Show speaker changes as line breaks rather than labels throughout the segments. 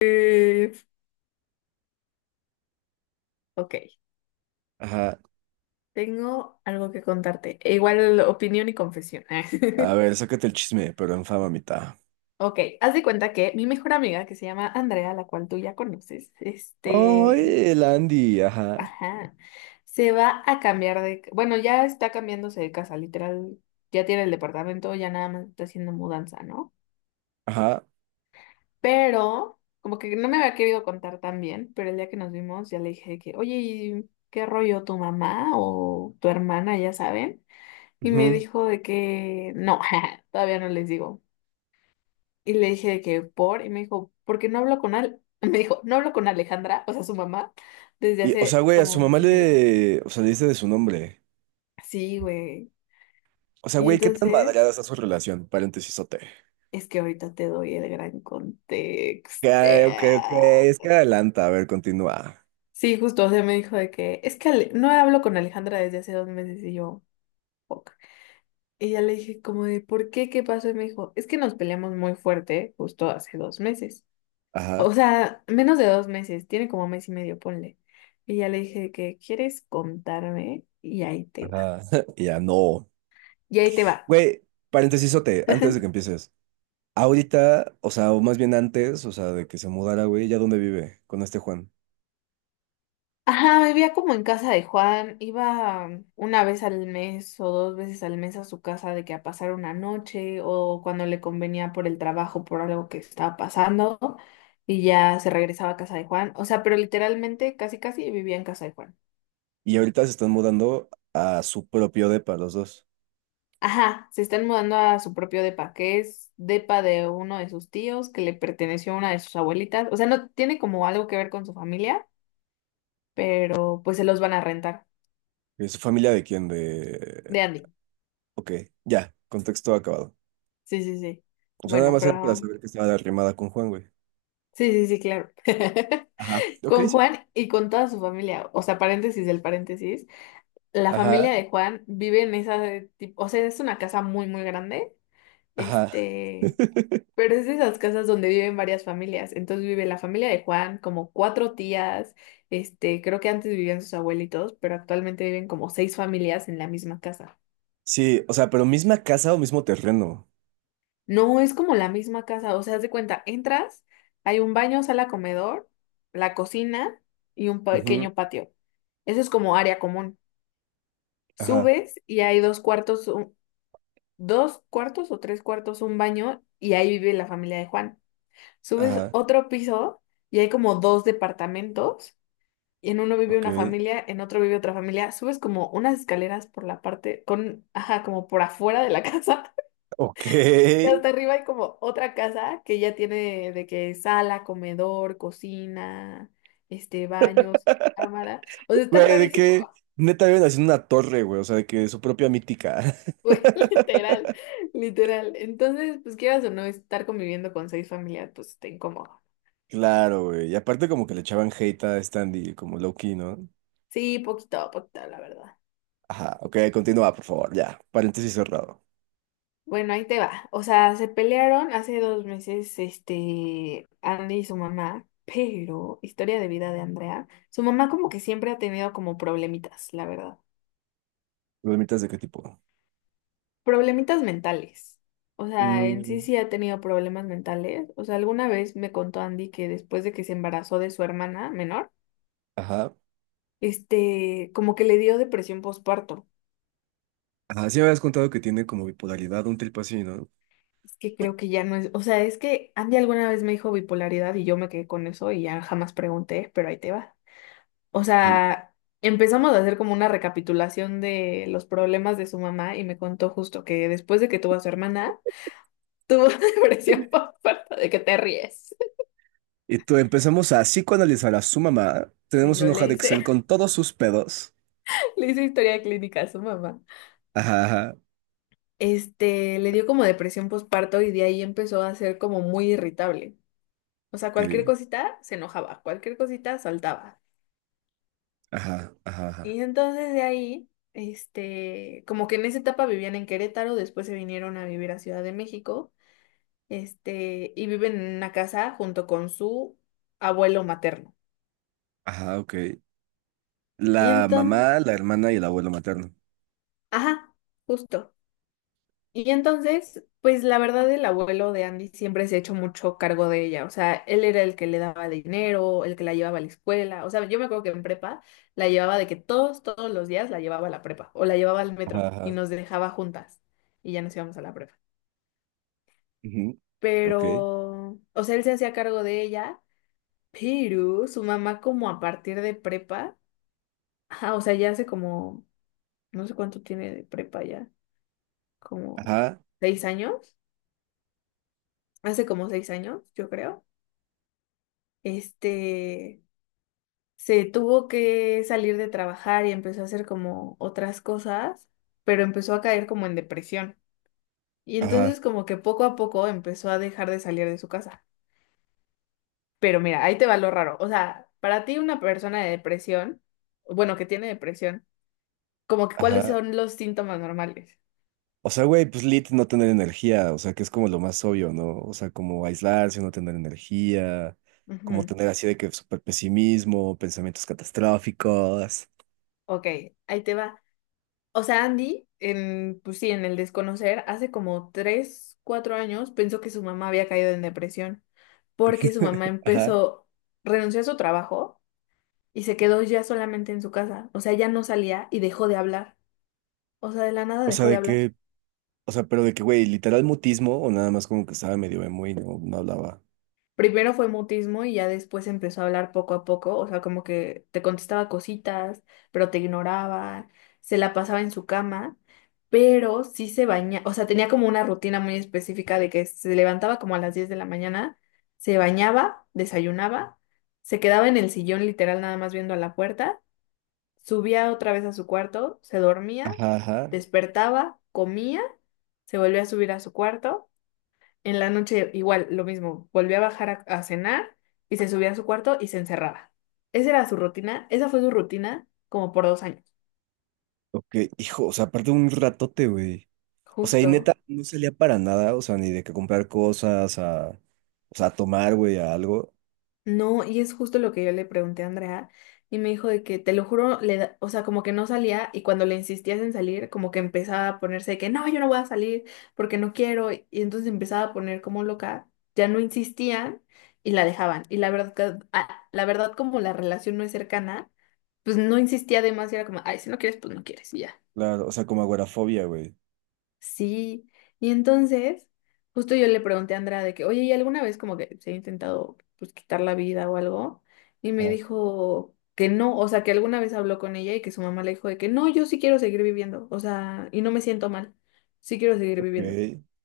Eh, ok,
Ajá.
tengo algo que contarte. Igual opinión y confesión.
A ver, sácate el chisme, pero en fama mitad.
Ok, haz de cuenta que mi mejor amiga, que se llama Andrea, la cual tú ya conoces,
Oye, el Andy, ajá.
ajá, se va a cambiar de, bueno, ya está cambiándose de casa, literal, ya tiene el departamento, ya nada más está haciendo mudanza, ¿no?
Ajá.
Pero, como que no me había querido contar tan bien, pero el día que nos vimos ya le dije que, oye, ¿y qué rollo tu mamá o tu hermana, ya saben? Y me
Ujú.
dijo de que no, todavía no les digo. Y le dije de que y me dijo, ¿por qué no hablo con Al? Me dijo, no hablo con Alejandra, o sea, su mamá, desde
Y, o sea,
hace
güey, a
como
su
un
mamá
mes y medio.
le. O sea, le dice de su nombre.
Sí, güey.
O sea,
Y
güey, ¿qué tan madreada
entonces,
está su relación? Paréntesis, ok,
es que ahorita te doy el gran contexto.
ok. Es que adelanta. A ver, continúa.
Sí, justo, o sea, me dijo de que es que no hablo con Alejandra desde hace 2 meses y yo, fuck. Y ya le dije como de, ¿por qué? ¿Qué pasó? Y me dijo, es que nos peleamos muy fuerte justo hace 2 meses.
Ajá.
O sea, menos de 2 meses, tiene como mes y medio, ponle. Y ya le dije que, ¿quieres contarme? Y ahí te va.
Ajá. Y ya no.
Y ahí te va.
Güey, paréntesis, antes de que empieces. Ahorita, o sea, o más bien antes, o sea, de que se mudara, güey, ¿ya dónde vive con este Juan?
Ajá, vivía como en casa de Juan, iba una vez al mes o dos veces al mes a su casa de que a pasar una noche o cuando le convenía por el trabajo, por algo que estaba pasando y ya se regresaba a casa de Juan. O sea, pero literalmente casi casi vivía en casa de Juan.
Y ahorita se están mudando a su propio depa, los dos.
Ajá, se están mudando a su propio depa, que es depa de uno de sus tíos que le perteneció a una de sus abuelitas. O sea, no tiene como algo que ver con su familia, pero pues se los van a rentar.
¿Es familia de quién? De...
De Andy.
Ok, ya, contexto acabado.
Sí, sí, sí.
O sea, nada
Bueno,
más era para
pero...
saber que estaba arrimada con Juan, güey.
Sí, sí, sí, claro.
Ajá, ok,
Con
sí.
Juan y con toda su familia. O sea, paréntesis del paréntesis. La
Ajá,
familia de Juan vive en esa... O sea, es una casa muy, muy grande.
ajá.
Este... Pero es de esas casas donde viven varias familias. Entonces vive la familia de Juan, como 4 tías. Creo que antes vivían sus abuelitos, pero actualmente viven como 6 familias en la misma casa.
Sí, o sea, pero misma casa o mismo terreno.
No es como la misma casa. O sea, haz de cuenta, entras, hay un baño, sala, comedor, la cocina y un
Ujú,
pequeño patio. Eso es como área común.
ajá,
Subes y hay dos cuartos, dos cuartos o tres cuartos, un baño, y ahí vive la familia de Juan. Subes
ajá,
otro piso y hay como dos departamentos. Y en uno vive
ok.
una familia, en otro vive otra familia, subes como unas escaleras por la parte, con, ajá, como por afuera de la casa,
Ok.
y hasta arriba hay como otra casa que ya tiene de que sala, comedor, cocina, baños, cámara, o sea, está
Güey, de
rarísimo,
que neta viven haciendo una torre, güey, o sea, de que su propia mítica.
güey, literal, entonces, pues quieras o no, estar conviviendo con 6 familias, pues está incómodo,
Claro, güey. Y aparte como que le echaban hate a Standy, como low-key, ¿no?
sí, poquito a poquito, la verdad.
Ajá, ok, continúa, por favor, ya. Paréntesis cerrado.
Bueno, ahí te va. O sea, se pelearon hace 2 meses, Andy y su mamá, pero, historia de vida de Andrea, su mamá como que siempre ha tenido como problemitas, la verdad.
¿Dolmitas de qué tipo?
Problemitas mentales. O sea, en sí
Mm.
sí ha tenido problemas mentales. O sea, alguna vez me contó Andy que después de que se embarazó de su hermana menor,
Ajá.
como que le dio depresión postparto.
Ajá, sí me habías contado que tiene como bipolaridad, un trip así, ¿no?
Es que creo que ya no es, o sea, es que Andy alguna vez me dijo bipolaridad y yo me quedé con eso y ya jamás pregunté, pero ahí te va. O
Ujú.
sea, empezamos a hacer como una recapitulación de los problemas de su mamá y me contó justo que después de que tuvo a su hermana, tuvo depresión por falta de que te ríes.
Y tú empezamos a psicoanalizar a su mamá.
Y
Tenemos
yo
una hoja
le
de
hice,
Excel con todos sus pedos.
le hice historia clínica a su mamá.
Ajá, ajá.
Le dio como depresión postparto y de ahí empezó a ser como muy irritable. O sea, cualquier
Ok.
cosita se enojaba, cualquier cosita saltaba.
Ajá, ajá, ajá.
Y entonces de ahí, como que en esa etapa vivían en Querétaro, después se vinieron a vivir a Ciudad de México. Y viven en una casa junto con su abuelo materno.
Ajá, ok.
Y
La
entonces,
mamá, la hermana y el abuelo materno.
ajá, justo. Y entonces, pues la verdad, el abuelo de Andy siempre se ha hecho mucho cargo de ella. O sea, él era el que le daba dinero, el que la llevaba a la escuela. O sea, yo me acuerdo que en prepa la llevaba de que todos los días la llevaba a la prepa o la llevaba al
Ajá,
metro y
ajá.
nos dejaba juntas y ya nos íbamos a la prepa.
Ujú, ok.
Pero, o sea, él se hacía cargo de ella, pero su mamá como a partir de prepa... Ajá, o sea, ya hace como, no sé cuánto tiene de prepa ya, como
Ajá,
6 años, hace como 6 años, yo creo. Este, se tuvo que salir de trabajar y empezó a hacer como otras cosas, pero empezó a caer como en depresión. Y
ajá,
entonces como que poco a poco empezó a dejar de salir de su casa. Pero mira, ahí te va lo raro. O sea, para ti una persona de depresión, bueno, que tiene depresión, como que cuáles
ajá.
son los síntomas normales.
O sea, güey, pues lit no tener energía, o sea, que es como lo más obvio, ¿no? O sea, como aislarse, no tener energía, como
Ujú.
tener así de que súper pesimismo, pensamientos catastróficos.
Ok, ahí te va. O sea, Andy, en, pues sí, en el desconocer, hace como tres, cuatro años pensó que su mamá había caído en depresión porque su mamá
Ajá.
empezó, renunció a su trabajo y se quedó ya solamente en su casa. O sea, ya no salía y dejó de hablar. O sea, de la nada
O sea,
dejó de
de
hablar.
que, o sea, pero de que, güey, literal mutismo o nada más como que estaba medio emo y no hablaba.
Primero fue mutismo y ya después empezó a hablar poco a poco, o sea, como que te contestaba cositas, pero te ignoraba, se la pasaba en su cama, pero sí se bañaba, o sea, tenía como una rutina muy específica de que se levantaba como a las 10 de la mañana, se bañaba, desayunaba, se quedaba en el sillón literal nada más viendo a la puerta, subía otra vez a su cuarto, se dormía,
Ajá, ajá.
despertaba, comía, se volvía a subir a su cuarto en la noche igual, lo mismo, volvía a bajar a cenar y se subía a su cuarto y se encerraba. Esa era su rutina, esa fue su rutina como por 2 años.
Ok, hijo, o sea, aparte un ratote, güey. O sea, y
Justo.
neta, no salía para nada, o sea, ni de que comprar cosas, a, o sea, a tomar, güey, a algo.
No, y es justo lo que yo le pregunté a Andrea y me dijo de que, te lo juro, o sea, como que no salía y cuando le insistías en salir, como que empezaba a ponerse de que, no, yo no voy a salir porque no quiero y entonces empezaba a poner como loca, ya no insistían y la dejaban. Y la verdad, la verdad como la relación no es cercana. Pues no insistía de más y era como, ay, si no quieres, pues no quieres, y ya.
Claro, o sea, como agorafobia, güey.
Sí. Y entonces, justo yo le pregunté a Andrea de que, oye, ¿y alguna vez como que se ha intentado pues quitar la vida o algo? Y me dijo que no, o sea, que alguna vez habló con ella y que su mamá le dijo de que no, yo sí quiero seguir viviendo, o sea, y no me siento mal, sí quiero seguir
Ok,
viviendo.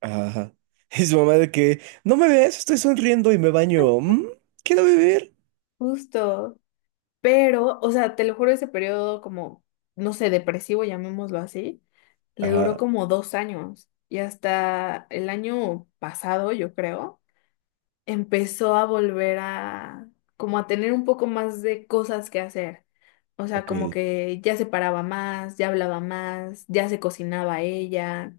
ajá. Y su mamá de que, no me ves, estoy sonriendo y me baño. ¿Mm? Quiero vivir.
Justo. Pero, o sea, te lo juro, ese periodo como, no sé, depresivo, llamémoslo así, le duró
Ajá,
como 2 años. Y hasta el año pasado, yo creo, empezó a volver a, como a tener un poco más de cosas que hacer. O sea,
ok,
como que ya se paraba más, ya hablaba más, ya se cocinaba ella,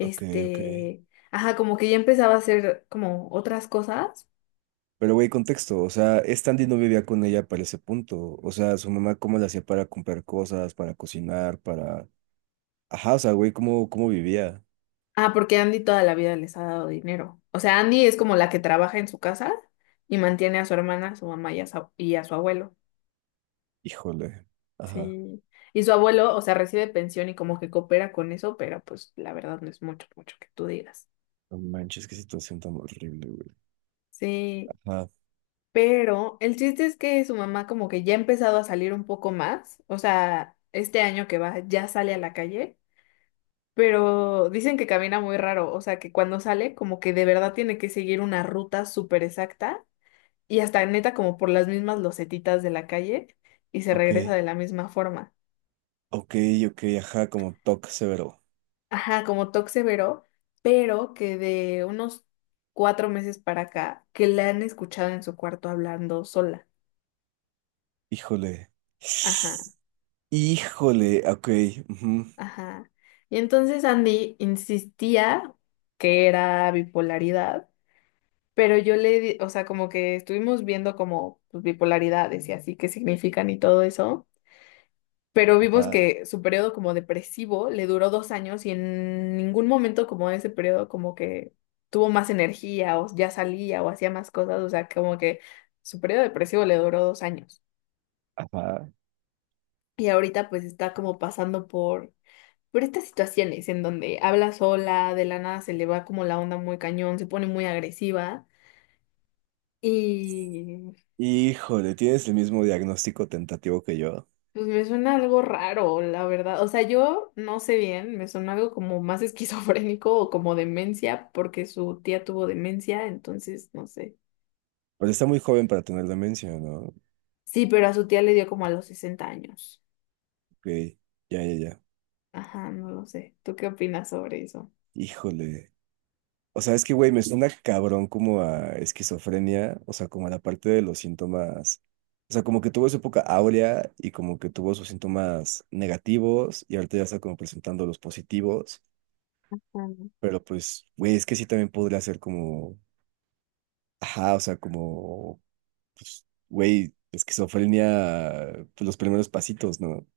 ok, ok.
ajá, como que ya empezaba a hacer como otras cosas.
Pero güey, contexto, o sea, Stanley no vivía con ella para ese punto. O sea, su mamá cómo la hacía para comprar cosas, para cocinar, para... Ajá, o sea, güey, ¿cómo vivía?
Ah, porque Andy toda la vida les ha dado dinero. O sea, Andy es como la que trabaja en su casa y mantiene a su hermana, a su mamá y a su abuelo.
Híjole. Ajá.
Sí. Y su abuelo, o sea, recibe pensión y como que coopera con eso, pero pues la verdad no es mucho, mucho que tú digas.
No manches, qué situación tan horrible, güey.
Sí.
Ajá,
Pero el chiste es que su mamá como que ya ha empezado a salir un poco más. O sea, este año que va ya sale a la calle, pero dicen que camina muy raro. O sea, que cuando sale como que de verdad tiene que seguir una ruta súper exacta y hasta neta como por las mismas losetitas de la calle y se
ok,
regresa de la misma forma.
ok, ok, ajá, como toque severo.
Ajá, como Toxevero, pero que de unos 4 meses para acá, que la han escuchado en su cuarto hablando sola.
Híjole.
Ajá,
Híjole, ok. Ujú.
ajá. Y entonces Andy insistía que era bipolaridad, pero yo le di, o sea, como que estuvimos viendo como pues, bipolaridades y así qué significan y todo eso. Pero vimos
Ah,
que su periodo como depresivo le duró 2 años y en ningún momento como de ese periodo como que tuvo más energía o ya salía o hacía más cosas, o sea, como que su periodo depresivo le duró 2 años.
ajá.
Y ahorita pues está como pasando por estas situaciones en donde habla sola, de la nada se le va como la onda muy cañón, se pone muy agresiva. Y
Híjole, tienes el mismo diagnóstico tentativo que yo.
pues me suena algo raro, la verdad. O sea, yo no sé bien, me suena algo como más esquizofrénico o como demencia, porque su tía tuvo demencia, entonces no sé.
Pero está muy joven para tener demencia, ¿no?
Sí, pero a su tía le dio como a los 60 años.
Ok, ya.
Ajá, no lo sé. ¿Tú qué opinas sobre eso?
Híjole. O sea, es que, güey, me suena cabrón como a esquizofrenia, o sea, como a la parte de los síntomas. O sea, como que tuvo su época áurea y como que tuvo sus síntomas negativos y ahorita ya está como presentando los positivos. Pero pues, güey, es que sí también podría ser como, ajá, o sea, como pues, güey, esquizofrenia, pues, los primeros pasitos, ¿no?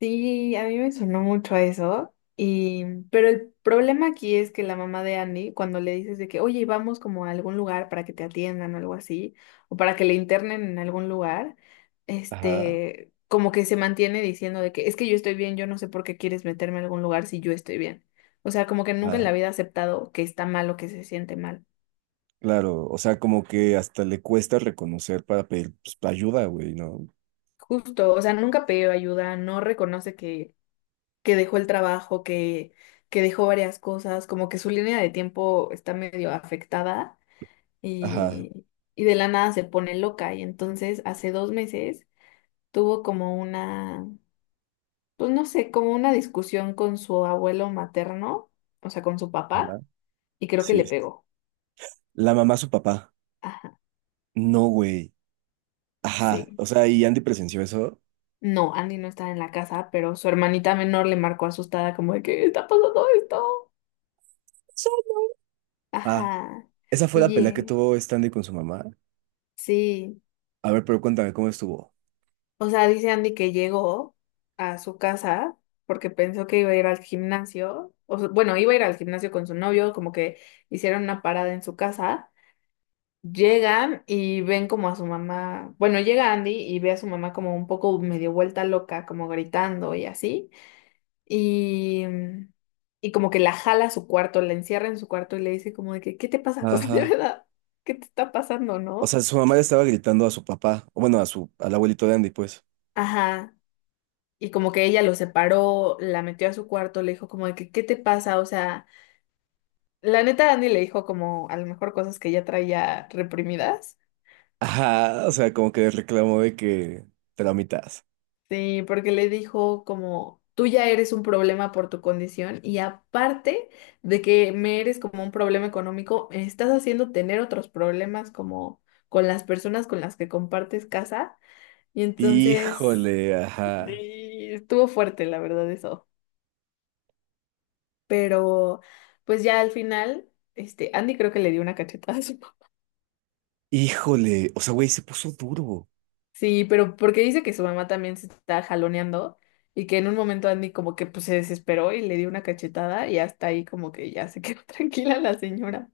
Sí, a mí me sonó mucho a eso. Y pero el problema aquí es que la mamá de Andy, cuando le dices de que, oye, vamos como a algún lugar para que te atiendan o algo así, o para que le internen en algún lugar,
Ajá,
este, como que se mantiene diciendo de que es que yo estoy bien, yo no sé por qué quieres meterme a algún lugar si yo estoy bien. O sea, como que nunca en
ajá,
la vida ha aceptado que está mal o que se siente mal.
claro, o sea, como que hasta le cuesta reconocer para pedir pues, ayuda, güey, ¿no?
Justo, o sea, nunca pidió ayuda, no reconoce que dejó el trabajo, que dejó varias cosas, como que su línea de tiempo está medio afectada
Ajá,
y, y de la nada se pone loca. Y entonces hace 2 meses tuvo como una, pues no sé, como una discusión con su abuelo materno, o sea, con su
ajá,
papá, y creo que
sí.
le pegó.
La mamá, su papá,
Ajá,
no, güey, ajá,
sí.
o sea, y Andy presenció eso.
No, Andy no estaba en la casa, pero su hermanita menor le marcó asustada como de, ¿qué está pasando esto?
Sí. Ah,
Ajá.
esa fue la
Y
pelea que
eh,
tuvo Stanley con su mamá.
sí.
A ver, pero cuéntame cómo estuvo.
O sea, dice Andy que llegó a su casa porque pensó que iba a ir al gimnasio. O sea, bueno, iba a ir al gimnasio con su novio, como que hicieron una parada en su casa. Llegan y ven como a su mamá. Bueno, llega Andy y ve a su mamá como un poco medio vuelta loca, como gritando y así. Y, y como que la jala a su cuarto, la encierra en su cuarto y le dice como de que, ¿qué te pasa? O sea, de
Ajá.
verdad, ¿qué te está pasando,
O
no?
sea, su mamá le estaba gritando a su papá, o bueno, a su, al abuelito de Andy, pues.
Ajá. Y como que ella lo separó, la metió a su cuarto, le dijo como de que, ¿qué te pasa? O sea, la neta Andy le dijo como a lo mejor cosas que ella traía reprimidas.
Ajá, o sea, como que reclamó de que te la mitas.
Sí, porque le dijo como, tú ya eres un problema por tu condición y aparte de que me eres como un problema económico, me estás haciendo tener otros problemas como con las personas con las que compartes casa. Y entonces,
Híjole, ajá.
y estuvo fuerte, la verdad, eso. Pero pues ya al final, este, Andy creo que le dio una cachetada a su papá.
Híjole. O sea, güey, se puso duro.
Sí, pero porque dice que su mamá también se está jaloneando y que en un momento Andy como que pues se desesperó y le dio una cachetada y hasta ahí como que ya se quedó tranquila la señora.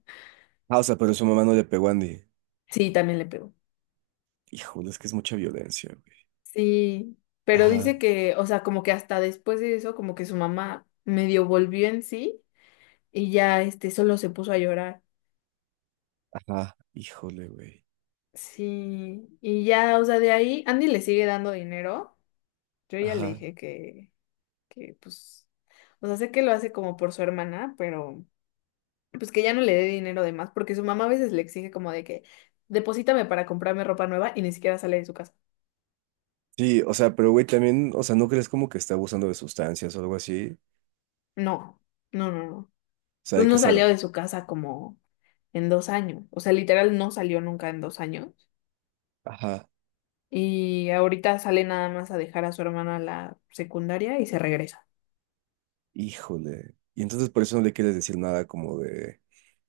Ah, o sea, pero su mamá no le pegó a Andy.
Sí, también le pegó.
Híjole, es que es mucha violencia, güey.
Sí, pero
Ajá,
dice que, o sea, como que hasta después de eso, como que su mamá medio volvió en sí y ya este solo se puso a llorar.
ajá. Híjole, güey.
Sí, y ya, o sea, de ahí Andy le sigue dando dinero. Yo ya le
Ajá.
dije que pues, o sea, sé que lo hace como por su hermana, pero pues que ya no le dé dinero de más, porque su mamá a veces le exige como de que deposítame para comprarme ropa nueva y ni siquiera sale de su casa.
Sí, o sea, pero güey, también, o sea, ¿no crees como que está abusando de sustancias o algo así?
No, no, no, no.
O sea,
Pues
de que
no salió
cero.
de su casa como en 2 años, o sea, literal no salió nunca en 2 años
Ajá.
y ahorita sale nada más a dejar a su hermana a la secundaria y se regresa.
Híjole. Y entonces por eso no le quieres decir nada como de,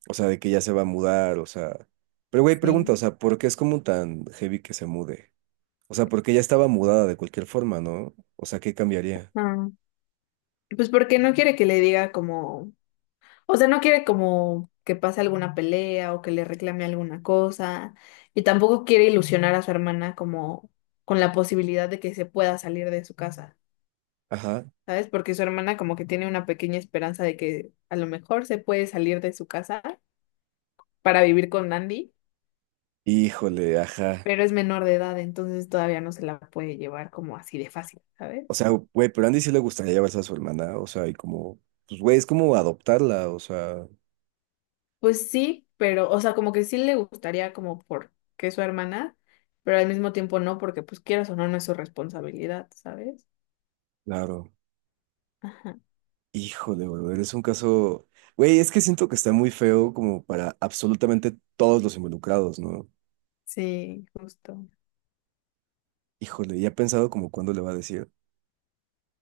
o sea, de que ya se va a mudar, o sea. Pero güey, pregunta, o
Sí.
sea, ¿por qué es como tan heavy que se mude? O sea, porque ella estaba mudada de cualquier forma, ¿no? O sea, ¿qué cambiaría?
Ah, pues porque no quiere que le diga como... O sea, no quiere como que pase alguna pelea o que le reclame alguna cosa. Y tampoco quiere ilusionar a su hermana como con la posibilidad de que se pueda salir de su casa,
Ajá.
¿sabes? Porque su hermana como que tiene una pequeña esperanza de que a lo mejor se puede salir de su casa para vivir con Andy,
Híjole, ajá.
pero es menor de edad, entonces todavía no se la puede llevar como así de fácil,
O
¿sabes?
sea, güey, pero a Andy sí le gustaría llevarse a su hermana. O sea, y como, pues, güey, es como adoptarla. O sea,
Pues sí, pero, o sea, como que sí le gustaría como porque es su hermana, pero al mismo tiempo no, porque pues quieras o no, no es su responsabilidad, ¿sabes?
claro.
Ajá.
Híjole, güey, eres un caso. Güey, es que siento que está muy feo como para absolutamente todos los involucrados, ¿no?
Sí, justo.
Híjole, y ha pensado como cuándo le va a decir,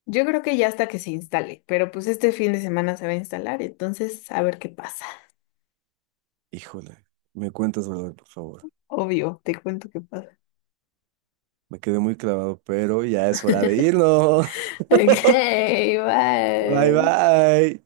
Yo creo que ya hasta que se instale, pero pues este fin de semana se va a instalar, entonces a ver qué pasa.
híjole, me cuentas, brother, por favor.
Obvio, te cuento qué pasa.
Me quedé muy clavado, pero ya es hora de irnos.
Ok,
Bye,
bye.
bye.